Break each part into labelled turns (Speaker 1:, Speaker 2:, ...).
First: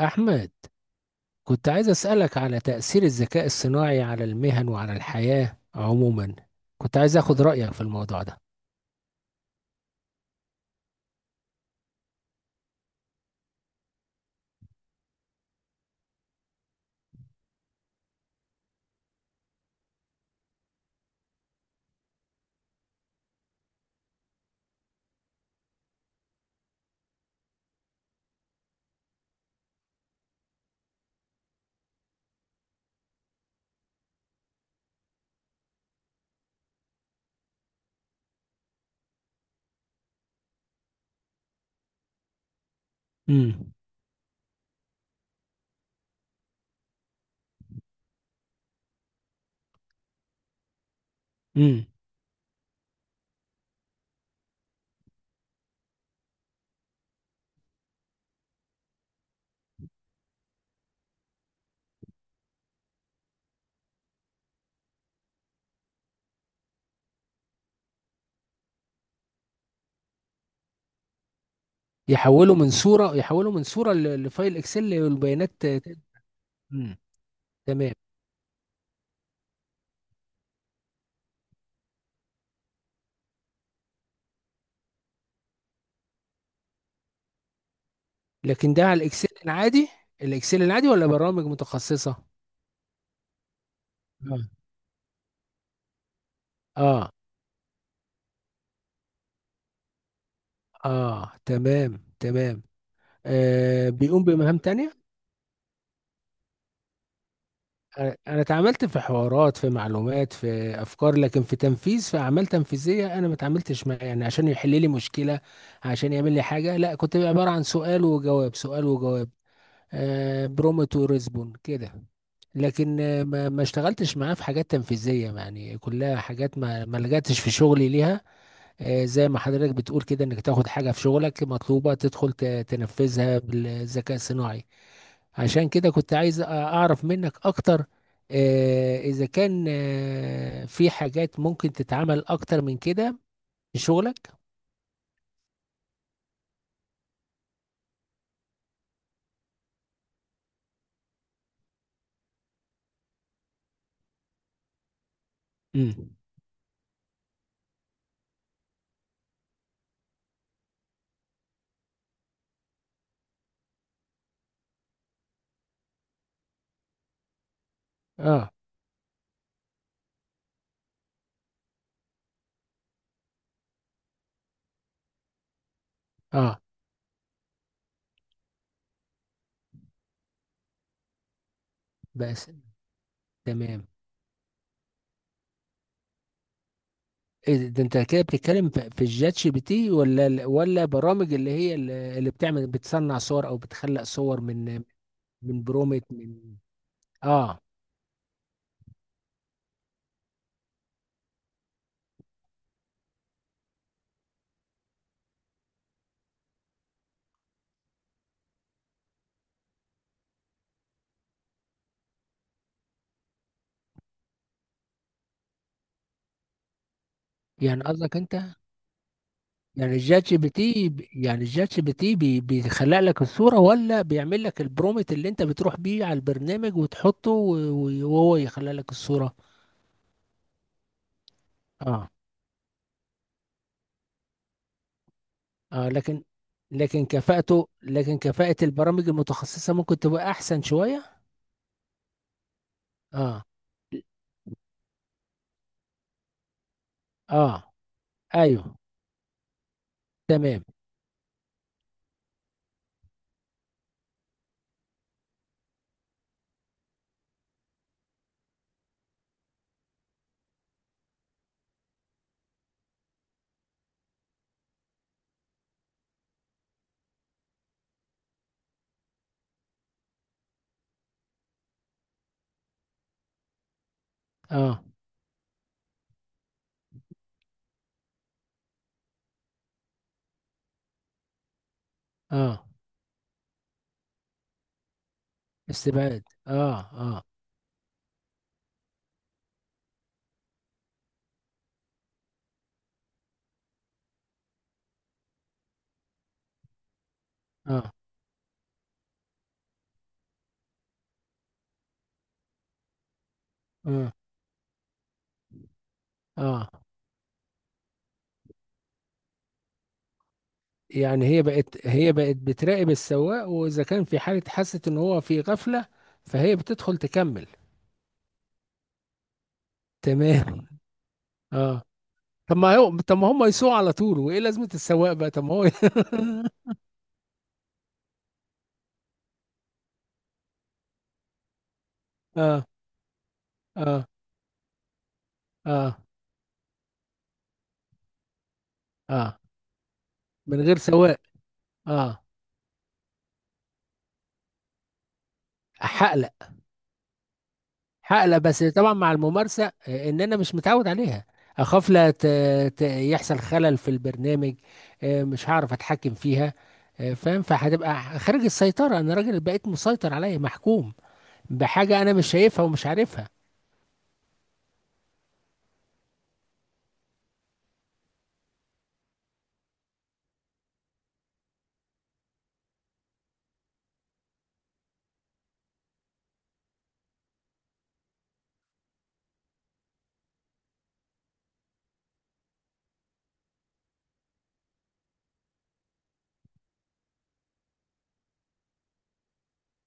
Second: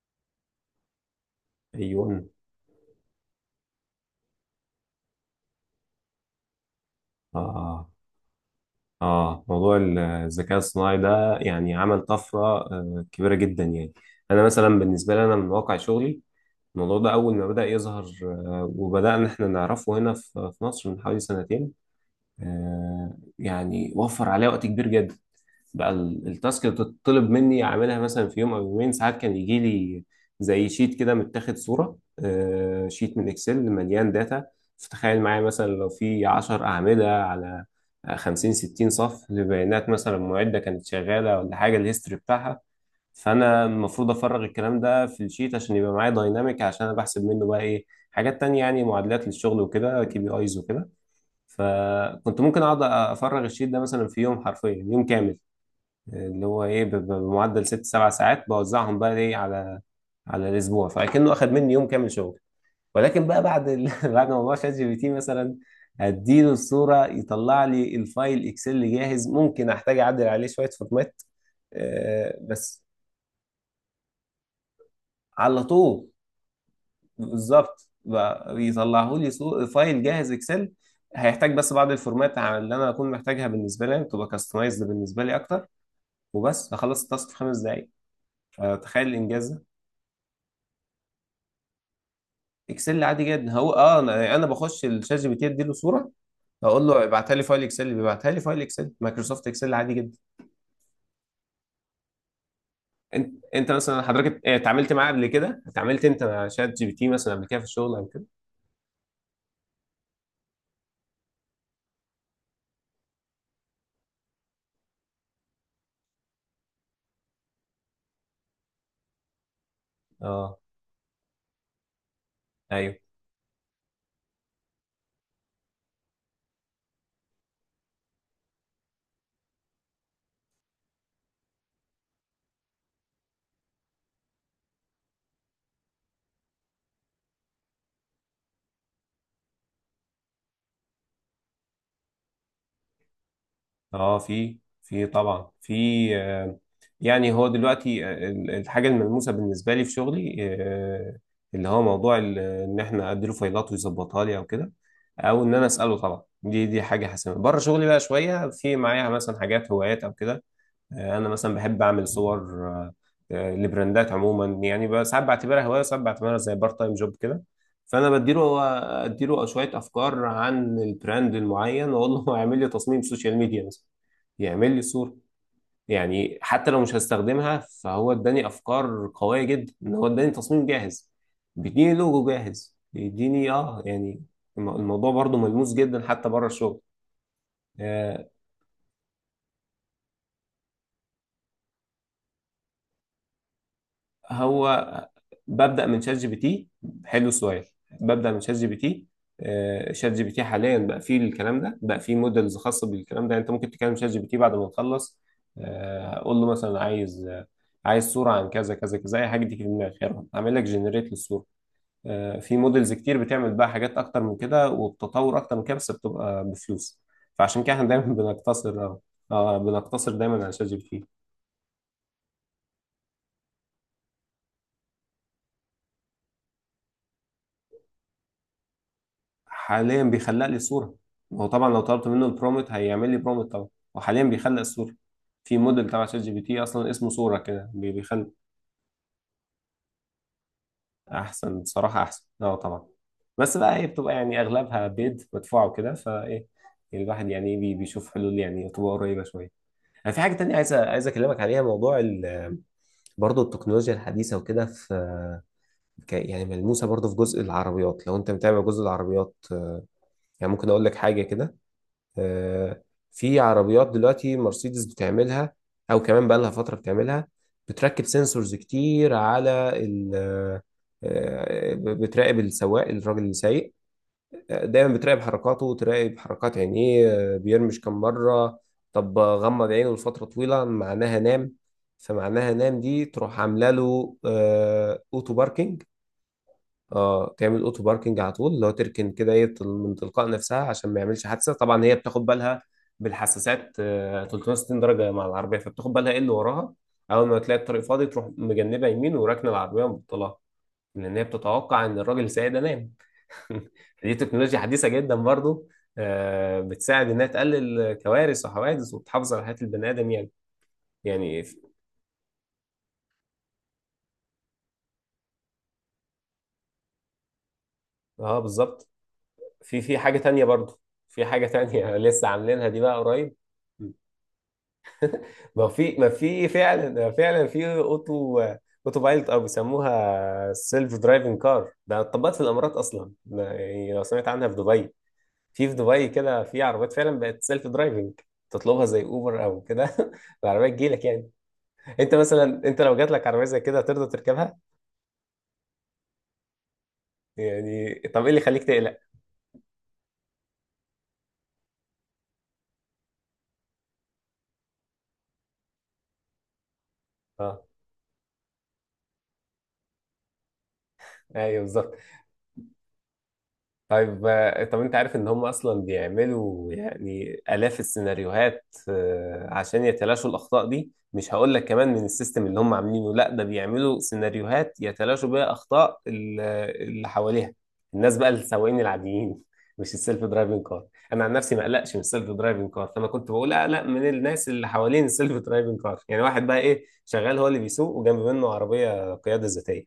Speaker 1: أحمد، كنت عايز
Speaker 2: ايوه.
Speaker 1: أسألك على تأثير الذكاء الصناعي على المهن وعلى الحياة عموما. كنت عايز أخد رأيك في
Speaker 2: اه.
Speaker 1: الموضوع ده.
Speaker 2: اه موضوع الذكاء الصناعي ده يعني عمل طفره كبيره جدا يعني. انا مثلا بالنسبه لي، انا من واقع شغلي الموضوع ده اول ما بدا يظهر، وبدانا احنا نعرفه هنا في مصر من حوالي سنتين. يعني وفر عليا وقت كبير جدا. بقى التاسك اللي تطلب مني اعملها مثلا في يوم او يومين، ساعات كان يجي لي زي شيت كده متاخد صوره، شيت من اكسل مليان داتا. فتخيل معايا مثلا لو في 10 اعمده على 50 60 صف لبيانات، مثلا معده كانت شغاله ولا حاجه، الهيستوري بتاعها. فانا
Speaker 1: امم
Speaker 2: المفروض افرغ الكلام ده في الشيت عشان يبقى معايا دايناميك، عشان انا بحسب منه بقى ايه، حاجات تانية، يعني معادلات للشغل وكده، كي بي ايز وكده.
Speaker 1: امم.
Speaker 2: فكنت ممكن اقعد افرغ الشيت ده مثلا في يوم، حرفيا يوم كامل، اللي هو ايه بمعدل 6 7 ساعات بوزعهم بقى ايه على الاسبوع، فكأنه اخد مني يوم كامل شغل. ولكن بقى بعد بعد موضوع شات جي بي تي، مثلا اديله الصوره يطلع لي الفايل اكسل جاهز، ممكن احتاج اعدل عليه شويه فورمات،
Speaker 1: يحولوا من
Speaker 2: بس.
Speaker 1: صورة، لفايل إكسل والبيانات.
Speaker 2: على طول.
Speaker 1: امم.
Speaker 2: بالظبط،
Speaker 1: تمام.
Speaker 2: بقى يطلعوا لي فايل جاهز اكسل. هيحتاج بس بعض الفورمات على اللي انا اكون محتاجها، بالنسبه لي تبقى كاستمايزد بالنسبه لي اكتر. وبس هخلص التاسك في 5 دقائق.
Speaker 1: لكن ده على
Speaker 2: فتخيل
Speaker 1: الإكسل
Speaker 2: الانجاز ده.
Speaker 1: العادي؟ الإكسل العادي ولا برامج متخصصة؟
Speaker 2: اكسل عادي جدا. هو اه، انا يعني
Speaker 1: آه.
Speaker 2: أنا بخش الشات جي بي تي اديله صوره، هقول له
Speaker 1: آه.
Speaker 2: ابعتها لي فايل اكسل، بيبعتها لي فايل اكسل مايكروسوفت اكسل عادي جدا.
Speaker 1: آه، تمام تمام.
Speaker 2: انت
Speaker 1: آه،
Speaker 2: مثلا
Speaker 1: بيقوم
Speaker 2: حضرتك،
Speaker 1: بمهام
Speaker 2: اتعاملت
Speaker 1: تانية.
Speaker 2: معاه قبل كده؟ اتعاملت انت مع شات جي بي تي مثلا قبل كده في الشغل قبل
Speaker 1: انا
Speaker 2: كده؟
Speaker 1: أنا اتعاملت في حوارات، في معلومات، في افكار، لكن في تنفيذ، في اعمال تنفيذيه، انا ما اتعاملتش معاه يعني عشان يحل لي مشكله، عشان يعمل لي حاجه، لا. كنت عباره عن سؤال وجواب، سؤال وجواب. آه،
Speaker 2: اه.
Speaker 1: برومت وريسبون كده.
Speaker 2: ايوه.
Speaker 1: لكن ما اشتغلتش معاه في حاجات تنفيذيه، يعني كلها حاجات ما لجأتش في شغلي ليها. آه، زي ما حضرتك بتقول كده، انك تاخد حاجه في شغلك مطلوبه تدخل تنفذها بالذكاء الصناعي. عشان كده كنت عايز اعرف منك اكتر، اذا كان في حاجات ممكن تتعمل اكتر من كده في
Speaker 2: اه
Speaker 1: شغلك.
Speaker 2: في، طبعا في، آه، يعني هو دلوقتي، الحاجه الملموسه بالنسبه لي في شغلي، اللي هو موضوع ان احنا اديله فايلات ويظبطها لي او كده، او ان انا اساله.
Speaker 1: امم.
Speaker 2: طبعا دي حاجه حاسمه. بره شغلي بقى شويه في معايا مثلا حاجات هوايات او كده. انا مثلا بحب اعمل صور، آه، لبراندات عموما. يعني ساعات بعتبرها هوايه وساعات بعتبرها زي بارت تايم جوب كده. فانا
Speaker 1: اه.
Speaker 2: بديله اديله شويه افكار عن البراند المعين واقول له اعمل لي تصميم سوشيال ميديا مثلا، يعمل لي صوره. يعني
Speaker 1: اه،
Speaker 2: حتى لو مش هستخدمها فهو اداني افكار قويه جدا، ان هو اداني تصميم جاهز، بيديني لوجو
Speaker 1: بس.
Speaker 2: جاهز، بيديني اه
Speaker 1: تمام.
Speaker 2: يعني الموضوع برضو ملموس جدا حتى بره الشغل.
Speaker 1: إيه ده؟ انت كده
Speaker 2: آه،
Speaker 1: بتتكلم في الجات جي بي تي ولا ولا برامج اللي هي اللي بتعمل، بتصنع صور او بتخلق صور من
Speaker 2: هو
Speaker 1: من
Speaker 2: ببدأ من
Speaker 1: برومت،
Speaker 2: شات جي بي
Speaker 1: من؟
Speaker 2: تي. حلو
Speaker 1: اه.
Speaker 2: السؤال. ببدأ من شات جي بي تي. شات جي بي تي حاليا بقى فيه الكلام ده، بقى فيه موديلز خاصة بالكلام ده. يعني انت ممكن تكلم شات جي بي تي بعد ما تخلص، قول له مثلا عايز صورة عن كذا كذا كذا، اي حاجة تيجي في دماغك، يلا اعمل لك جنريت للصورة. في موديلز كتير بتعمل بقى حاجات اكتر من كده وبتطور اكتر من كده، بس بتبقى بفلوس. فعشان كده
Speaker 1: يعني
Speaker 2: احنا دايما
Speaker 1: قصدك انت
Speaker 2: بنقتصر اه،
Speaker 1: يعني
Speaker 2: بنقتصر
Speaker 1: الشات جي
Speaker 2: دايما
Speaker 1: بي
Speaker 2: على شات جي بي
Speaker 1: تي
Speaker 2: تي.
Speaker 1: يعني الشات جي بي تي بيخلق لك الصورة ولا بيعمل لك البرومت اللي انت بتروح بيه على البرنامج وتحطه وهو يخلق لك الصورة؟
Speaker 2: حاليا بيخلق لي صورة. هو طبعا لو طلبت
Speaker 1: اه.
Speaker 2: منه البرومت هيعمل لي برومت طبعا. وحاليا بيخلق الصورة. في
Speaker 1: اه،
Speaker 2: موديل تبع شات
Speaker 1: لكن،
Speaker 2: جي بي تي اصلا
Speaker 1: لكن
Speaker 2: اسمه صورة
Speaker 1: كفاءته
Speaker 2: كده
Speaker 1: لكن
Speaker 2: بيخلق.
Speaker 1: كفاءة البرامج المتخصصة ممكن تبقى احسن شوية.
Speaker 2: احسن بصراحة، احسن اه طبعا.
Speaker 1: اه.
Speaker 2: بس بقى هي بتبقى يعني اغلبها بيد مدفوع وكده فايه، الواحد يعني
Speaker 1: اه،
Speaker 2: بيشوف حلول يعني
Speaker 1: ايوه،
Speaker 2: تبقى قريبة شوية. انا في حاجة تانية
Speaker 1: تمام.
Speaker 2: عايز اكلمك عليها، موضوع برضه التكنولوجيا الحديثة وكده. في يعني ملموسة برضه في جزء العربيات لو انت متابع جزء العربيات، يعني ممكن اقول لك حاجة كده، آه، في عربيات دلوقتي مرسيدس بتعملها، او كمان بقى لها فتره بتعملها. بتركب سنسورز كتير على ال بتراقب السواق، الراجل اللي سايق.
Speaker 1: اه.
Speaker 2: دايما بتراقب حركاته، تراقب حركات عينيه، بيرمش كم مره. طب غمض عينه لفتره طويله، معناها نام. فمعناها
Speaker 1: اه،
Speaker 2: نام دي تروح عامله له اوتو باركينج.
Speaker 1: استبعاد. اه. اه.
Speaker 2: اه، تعمل اوتو باركنج على طول لو تركن كده ايه، من تلقاء نفسها عشان ما يعملش حادثه. طبعا هي بتاخد بالها بالحساسات 360 درجه مع العربيه، فبتاخد بالها ايه اللي وراها. اول ما تلاقي الطريق
Speaker 1: اه.
Speaker 2: فاضي تروح مجنبه يمين وراكنه العربيه ومبطلها، لان هي بتتوقع ان الراجل السايق ده نام.
Speaker 1: اه.
Speaker 2: دي تكنولوجيا حديثه جدا برضو،
Speaker 1: آه.
Speaker 2: بتساعد انها تقلل كوارث وحوادث وبتحافظ على حياه البني ادم يعني.
Speaker 1: يعني هي
Speaker 2: يعني ف-
Speaker 1: بقت، بتراقب السواق، واذا كان في حاله حست ان هو في غفله فهي بتدخل تكمل.
Speaker 2: اه بالظبط. في حاجه تانية
Speaker 1: تمام.
Speaker 2: برضو. في حاجه
Speaker 1: اه.
Speaker 2: تانية لسه
Speaker 1: طب
Speaker 2: عاملينها
Speaker 1: ما
Speaker 2: دي بقى
Speaker 1: هو، ما
Speaker 2: قريب.
Speaker 1: هم يسوقوا على طول؟ وايه لازمه السواق بقى؟ طب ما هو.
Speaker 2: ما في فعلا، فعلا في اوتو بايلوت، او بيسموها سيلف درايفنج كار. ده اتطبقت في
Speaker 1: اه.
Speaker 2: الامارات اصلا. ده يعني لو
Speaker 1: اه.
Speaker 2: سمعت عنها في دبي، في
Speaker 1: اه.
Speaker 2: دبي كده في عربيات فعلا بقت سيلف درايفنج. تطلبها زي
Speaker 1: اه،
Speaker 2: اوبر او كده
Speaker 1: من
Speaker 2: العربيه
Speaker 1: غير
Speaker 2: تجيلك
Speaker 1: سواق.
Speaker 2: يعني. انت
Speaker 1: اه.
Speaker 2: مثلا، لو جات لك عربيه زي كده هترضى تركبها؟
Speaker 1: حقلق.
Speaker 2: يعني طب ايه
Speaker 1: حقلق،
Speaker 2: اللي
Speaker 1: بس
Speaker 2: يخليك
Speaker 1: طبعا
Speaker 2: تقلق؟
Speaker 1: مع الممارسه، ان انا مش متعود عليها. اخاف لا يحصل خلل في البرنامج، مش هعرف اتحكم فيها، فاهم،
Speaker 2: اه
Speaker 1: فهتبقى خارج السيطره. انا راجل بقيت مسيطر، عليا محكوم
Speaker 2: ايوه بالظبط.
Speaker 1: بحاجة أنا مش شايفها ومش عارفها.
Speaker 2: طيب، طب انت عارف ان هم اصلا بيعملوا يعني الاف السيناريوهات، عشان يتلاشوا الاخطاء دي؟ مش هقول لك كمان من السيستم اللي هم عاملينه، لا ده بيعملوا سيناريوهات يتلاشوا بيها اخطاء اللي حواليها، الناس بقى السواقين العاديين، مش السيلف درايفنج كار. انا عن نفسي ما اقلقش من السيلف درايفنج كار، فانا كنت بقول اقلق من الناس اللي حوالين السيلف درايفنج كار. يعني واحد بقى ايه شغال هو اللي بيسوق وجنب منه عربية قيادة ذاتية،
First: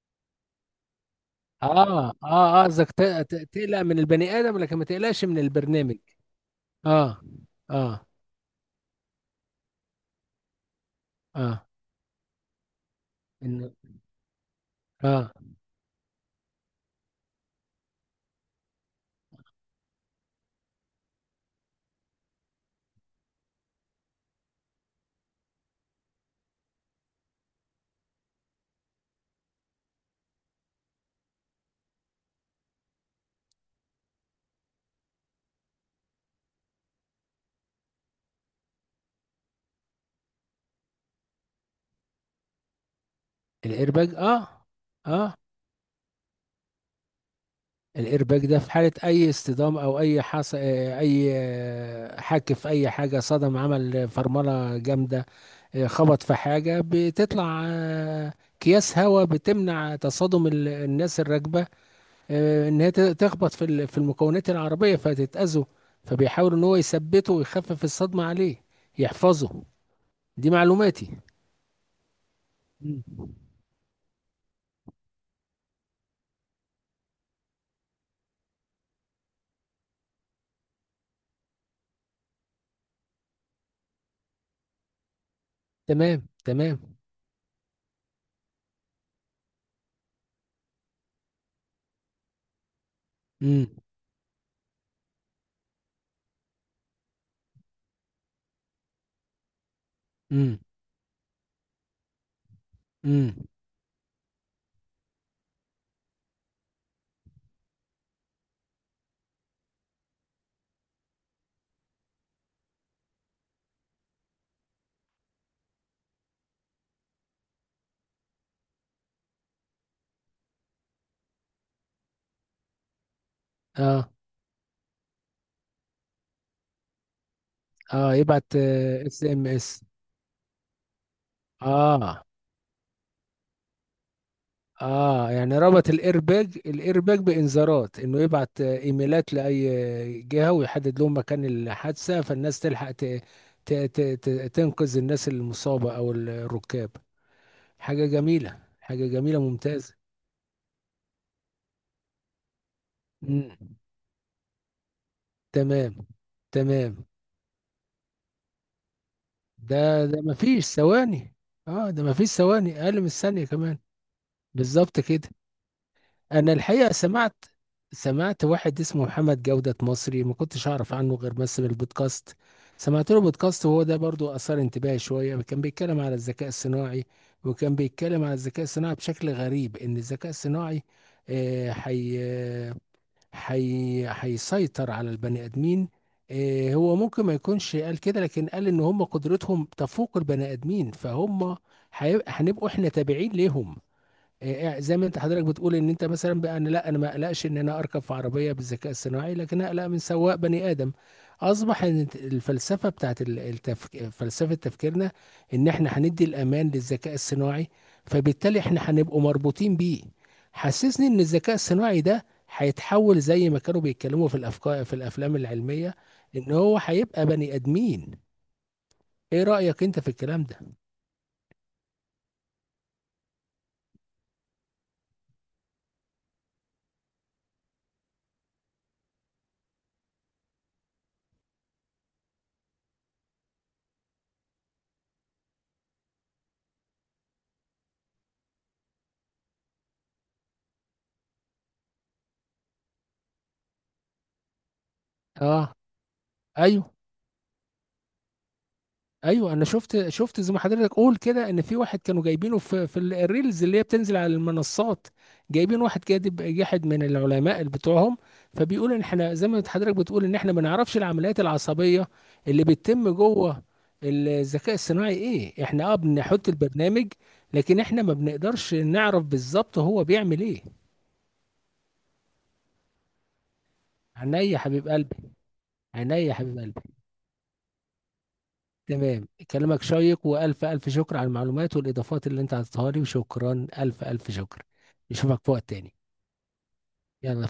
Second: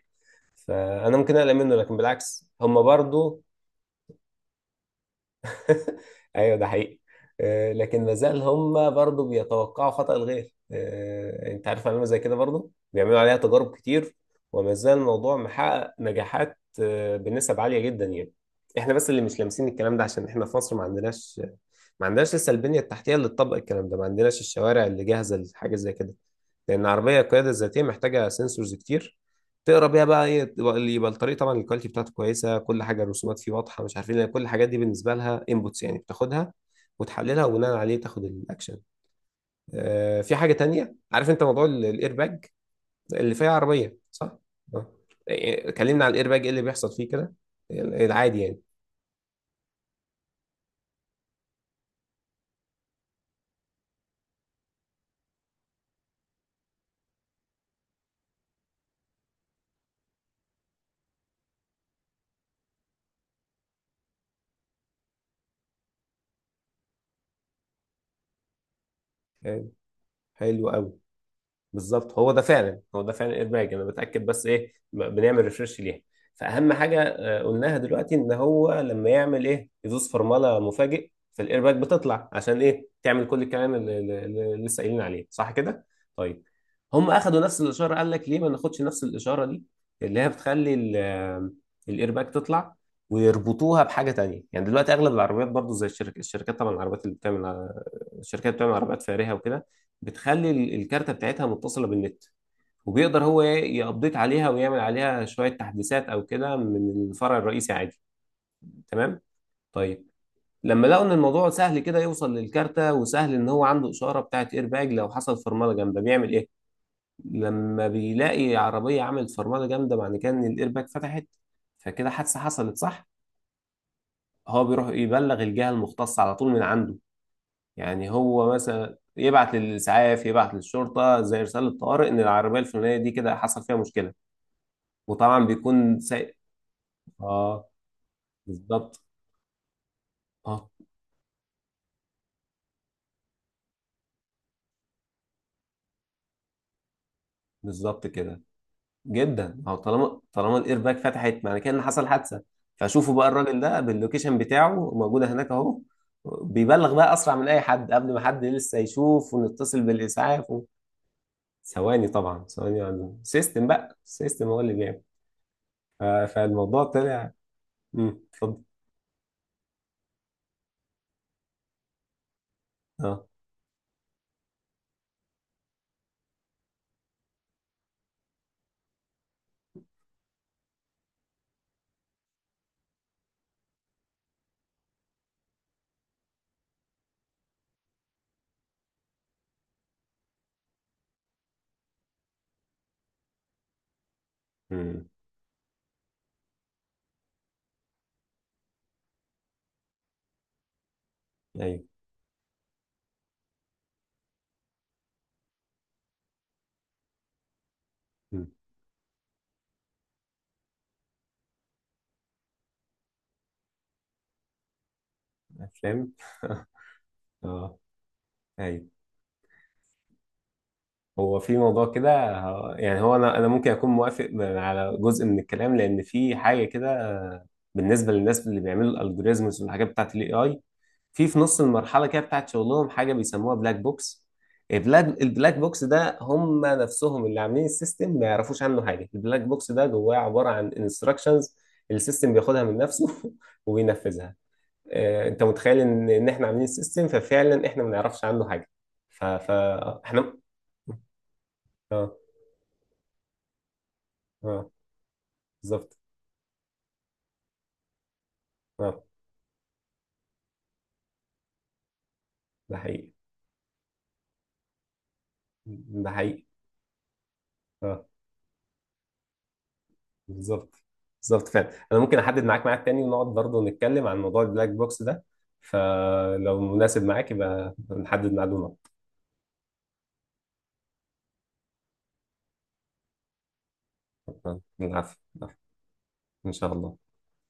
Speaker 2: فانا ممكن اقلق منه.
Speaker 1: آه.
Speaker 2: لكن
Speaker 1: آه.
Speaker 2: بالعكس
Speaker 1: آه،
Speaker 2: هم
Speaker 1: قصدك
Speaker 2: برضو.
Speaker 1: تقلق من البني آدم لكن ما تقلقش من البرنامج.
Speaker 2: ايوه ده حقيقي.
Speaker 1: آه. آه.
Speaker 2: لكن مازال هم برضو بيتوقعوا خطأ الغير،
Speaker 1: آه،
Speaker 2: انت عارف علامة زي كده برضو بيعملوا عليها
Speaker 1: إن.
Speaker 2: تجارب كتير. ومازال
Speaker 1: آه.
Speaker 2: الموضوع محقق نجاحات، بنسب عالية جدا يعني. احنا بس اللي مش لامسين الكلام ده عشان احنا في مصر ما عندناش. لسه البنية التحتية اللي تطبق الكلام ده، ما عندناش الشوارع اللي جاهزة لحاجة زي كده. لان عربيه القياده الذاتيه محتاجه سنسورز كتير تقرا بيها بقى ايه اللي يبقى الطريق طبعا الكواليتي بتاعته كويسه، كل حاجه الرسومات فيه واضحه، مش عارفين. لان كل الحاجات دي بالنسبه لها انبوتس، يعني بتاخدها وتحللها وبناء عليه تاخد الاكشن. آه، في حاجه تانية. عارف انت موضوع الاير باج اللي فيها عربيه؟
Speaker 1: الإيرباج؟
Speaker 2: صح؟
Speaker 1: آه.
Speaker 2: آه.
Speaker 1: آه.
Speaker 2: كلمنا عن الاير باج ايه اللي بيحصل فيه كده، العادي
Speaker 1: الإيرباج ده
Speaker 2: يعني.
Speaker 1: في حالة أي اصطدام، أو أي حص... آه، أي، حك في أي حاجة، صدم، عمل فرملة جامدة، خبط في حاجة، بتطلع أكياس هواء بتمنع تصادم الناس الراكبة، ان هي تخبط في في المكونات العربيه فتتاذوا. فبيحاول ان هو يثبته ويخفف الصدمه عليه، يحفظه.
Speaker 2: آه،
Speaker 1: دي
Speaker 2: حلو قوي.
Speaker 1: معلوماتي.
Speaker 2: بالظبط، هو ده فعلا، هو
Speaker 1: مم.
Speaker 2: ده فعلا ادماج. انا بتاكد بس ايه بنعمل ريفرش ليها. فاهم حاجه، قلناها دلوقتي ان هو لما يعمل ايه يدوس فرمله مفاجئ، فالايرباك بتطلع عشان ايه تعمل كل الكلام اللي لسه قايلين عليه صح كده.
Speaker 1: تمام
Speaker 2: طيب،
Speaker 1: تمام.
Speaker 2: هم اخدوا نفس الاشاره. قال لك ليه ما ناخدش نفس الاشاره دي اللي هي بتخلي الايرباك تطلع
Speaker 1: امم.
Speaker 2: ويربطوها بحاجه تانية. يعني دلوقتي اغلب العربيات برضو زي الشركات، طبعا العربيات اللي بتعمل، الشركات بتعمل عربيات فارهه وكده، بتخلي
Speaker 1: امم.
Speaker 2: الكارتة بتاعتها متصلة بالنت. وبيقدر
Speaker 1: امم.
Speaker 2: هو يابديت عليها ويعمل عليها شوية تحديثات أو كده من الفرع الرئيسي عادي. تمام. طيب. لما لقوا إن الموضوع سهل كده يوصل للكارتة، وسهل إن هو عنده إشارة بتاعت إيرباج، لو حصل فرملة جامدة بيعمل إيه؟ لما بيلاقي عربية عملت فرملة جامدة معنى كده إن الإيرباج فتحت، فكده حادثة حصلت صح؟
Speaker 1: اه.
Speaker 2: هو بيروح يبلغ الجهة المختصة على طول من عنده. يعني
Speaker 1: اه،
Speaker 2: هو
Speaker 1: يبعت
Speaker 2: مثلا
Speaker 1: اس ام
Speaker 2: يبعت
Speaker 1: اس.
Speaker 2: للإسعاف، يبعت للشرطة زي رسالة طوارئ، إن
Speaker 1: اه.
Speaker 2: العربية الفلانية دي كده حصل فيها مشكلة.
Speaker 1: اه،
Speaker 2: وطبعا
Speaker 1: يعني ربط
Speaker 2: بيكون سايق.
Speaker 1: الايرباج
Speaker 2: آه.
Speaker 1: بانذارات انه يبعت،
Speaker 2: بالظبط.
Speaker 1: ايميلات، لاي جهه،
Speaker 2: آه
Speaker 1: ويحدد لهم مكان الحادثه، فالناس تلحق ت... ت... ت- تنقذ الناس المصابه او الركاب. حاجة
Speaker 2: بالظبط كده.
Speaker 1: جميلة، حاجة جميلة،
Speaker 2: جدا. أو
Speaker 1: ممتازة.
Speaker 2: طالما الإيرباك فتحت معنى كده إن حصل حادثة، فشوفوا بقى
Speaker 1: مم.
Speaker 2: الراجل ده باللوكيشن بتاعه موجودة هناك أهو.
Speaker 1: تمام
Speaker 2: بيبلغ
Speaker 1: تمام.
Speaker 2: بقى أسرع من أي حد، قبل ما حد لسه يشوف ونتصل
Speaker 1: ده
Speaker 2: بالإسعاف و...
Speaker 1: مفيش ثواني. اه، ده
Speaker 2: ثواني
Speaker 1: مفيش
Speaker 2: طبعا، ثواني.
Speaker 1: ثواني، اقل من
Speaker 2: عندهم
Speaker 1: الثانية
Speaker 2: سيستم
Speaker 1: كمان.
Speaker 2: بقى، السيستم هو اللي
Speaker 1: بالظبط
Speaker 2: بيعمل.
Speaker 1: كده. انا
Speaker 2: فالموضوع
Speaker 1: الحقيقة
Speaker 2: طلع.
Speaker 1: سمعت،
Speaker 2: مم،
Speaker 1: سمعت
Speaker 2: اتفضل.
Speaker 1: واحد اسمه محمد جودة، مصري، ما كنتش اعرف عنه غير بس من البودكاست. سمعت له
Speaker 2: اه.
Speaker 1: بودكاست، وهو ده برضو اثار انتباهي شوية. كان بيتكلم على الذكاء الصناعي، وكان بيتكلم على الذكاء الصناعي بشكل غريب، ان الذكاء الصناعي حي، هيسيطر على البني ادمين. هو ممكن ما يكونش قال كده، لكن قال ان هم قدرتهم تفوق البني ادمين، هنبقوا احنا تابعين ليهم. زي
Speaker 2: مم.
Speaker 1: ما انت حضرتك بتقول ان انت مثلا، بقى انا لا، انا ما اقلقش ان انا اركب في عربيه بالذكاء الصناعي، لكن اقلق من سواق بني ادم. اصبح
Speaker 2: ايوه.
Speaker 1: ان الفلسفه بتاعت فلسفه تفكيرنا ان احنا هندي الامان للذكاء الصناعي،
Speaker 2: مم.
Speaker 1: فبالتالي احنا هنبقوا مربوطين بيه. حسسني ان الذكاء الصناعي ده هيتحول زي ما كانوا بيتكلموا في الافكار في الافلام العلميه،
Speaker 2: افلام.
Speaker 1: ان هو هيبقى بني
Speaker 2: اه.
Speaker 1: ادمين.
Speaker 2: ايوه.
Speaker 1: ايه رايك انت في الكلام ده؟
Speaker 2: هو في موضوع كده يعني هو انا ممكن اكون موافق على جزء من الكلام، لان في حاجه كده بالنسبه للناس اللي بيعملوا الالجوريزمز والحاجات بتاعت الاي اي. في نص المرحله كده بتاعت شغلهم حاجه بيسموها بلاك بوكس. البلاك بوكس ده هم نفسهم اللي عاملين السيستم ما يعرفوش عنه حاجه. البلاك بوكس ده جواه عباره عن انستراكشنز، السيستم بياخدها من نفسه وبينفذها. انت
Speaker 1: اه.
Speaker 2: متخيل ان احنا عاملين
Speaker 1: ايوه.
Speaker 2: سيستم، ففعلا احنا ما نعرفش عنه حاجه. ف ف
Speaker 1: ايوه، انا شفت،
Speaker 2: احنا
Speaker 1: شفت زي ما حضرتك قول كده، ان في واحد
Speaker 2: اه.
Speaker 1: كانوا جايبينه في الريلز اللي هي بتنزل على
Speaker 2: اه
Speaker 1: المنصات. جايبين
Speaker 2: بالظبط.
Speaker 1: واحد كاتب جاحد من العلماء اللي بتوعهم، فبيقول ان
Speaker 2: اه
Speaker 1: احنا زي ما حضرتك بتقول، ان احنا ما نعرفش العمليات العصبيه اللي
Speaker 2: ده حقيقي.
Speaker 1: بتتم جوه الذكاء الصناعي. ايه احنا؟ اه،
Speaker 2: ده حقيقي.
Speaker 1: بنحط البرنامج، لكن احنا
Speaker 2: اه
Speaker 1: ما بنقدرش نعرف بالظبط هو بيعمل ايه.
Speaker 2: بالظبط. بالظبط فعلا. انا ممكن احدد معاك ميعاد تاني ونقعد برضه نتكلم عن موضوع
Speaker 1: عينيا يا
Speaker 2: البلاك
Speaker 1: حبيب
Speaker 2: بوكس
Speaker 1: قلبي.
Speaker 2: ده.
Speaker 1: عينيا يا حبيب
Speaker 2: فلو
Speaker 1: قلبي.
Speaker 2: مناسب معاك يبقى نحدد ميعاد ونقعد.
Speaker 1: تمام، كلامك شيق، والف الف شكر على المعلومات والاضافات اللي انت عطيتها لي، وشكرا، الف الف شكر.
Speaker 2: العفو
Speaker 1: نشوفك في
Speaker 2: العفو.
Speaker 1: وقت تاني.
Speaker 2: ان شاء الله.
Speaker 1: يلا.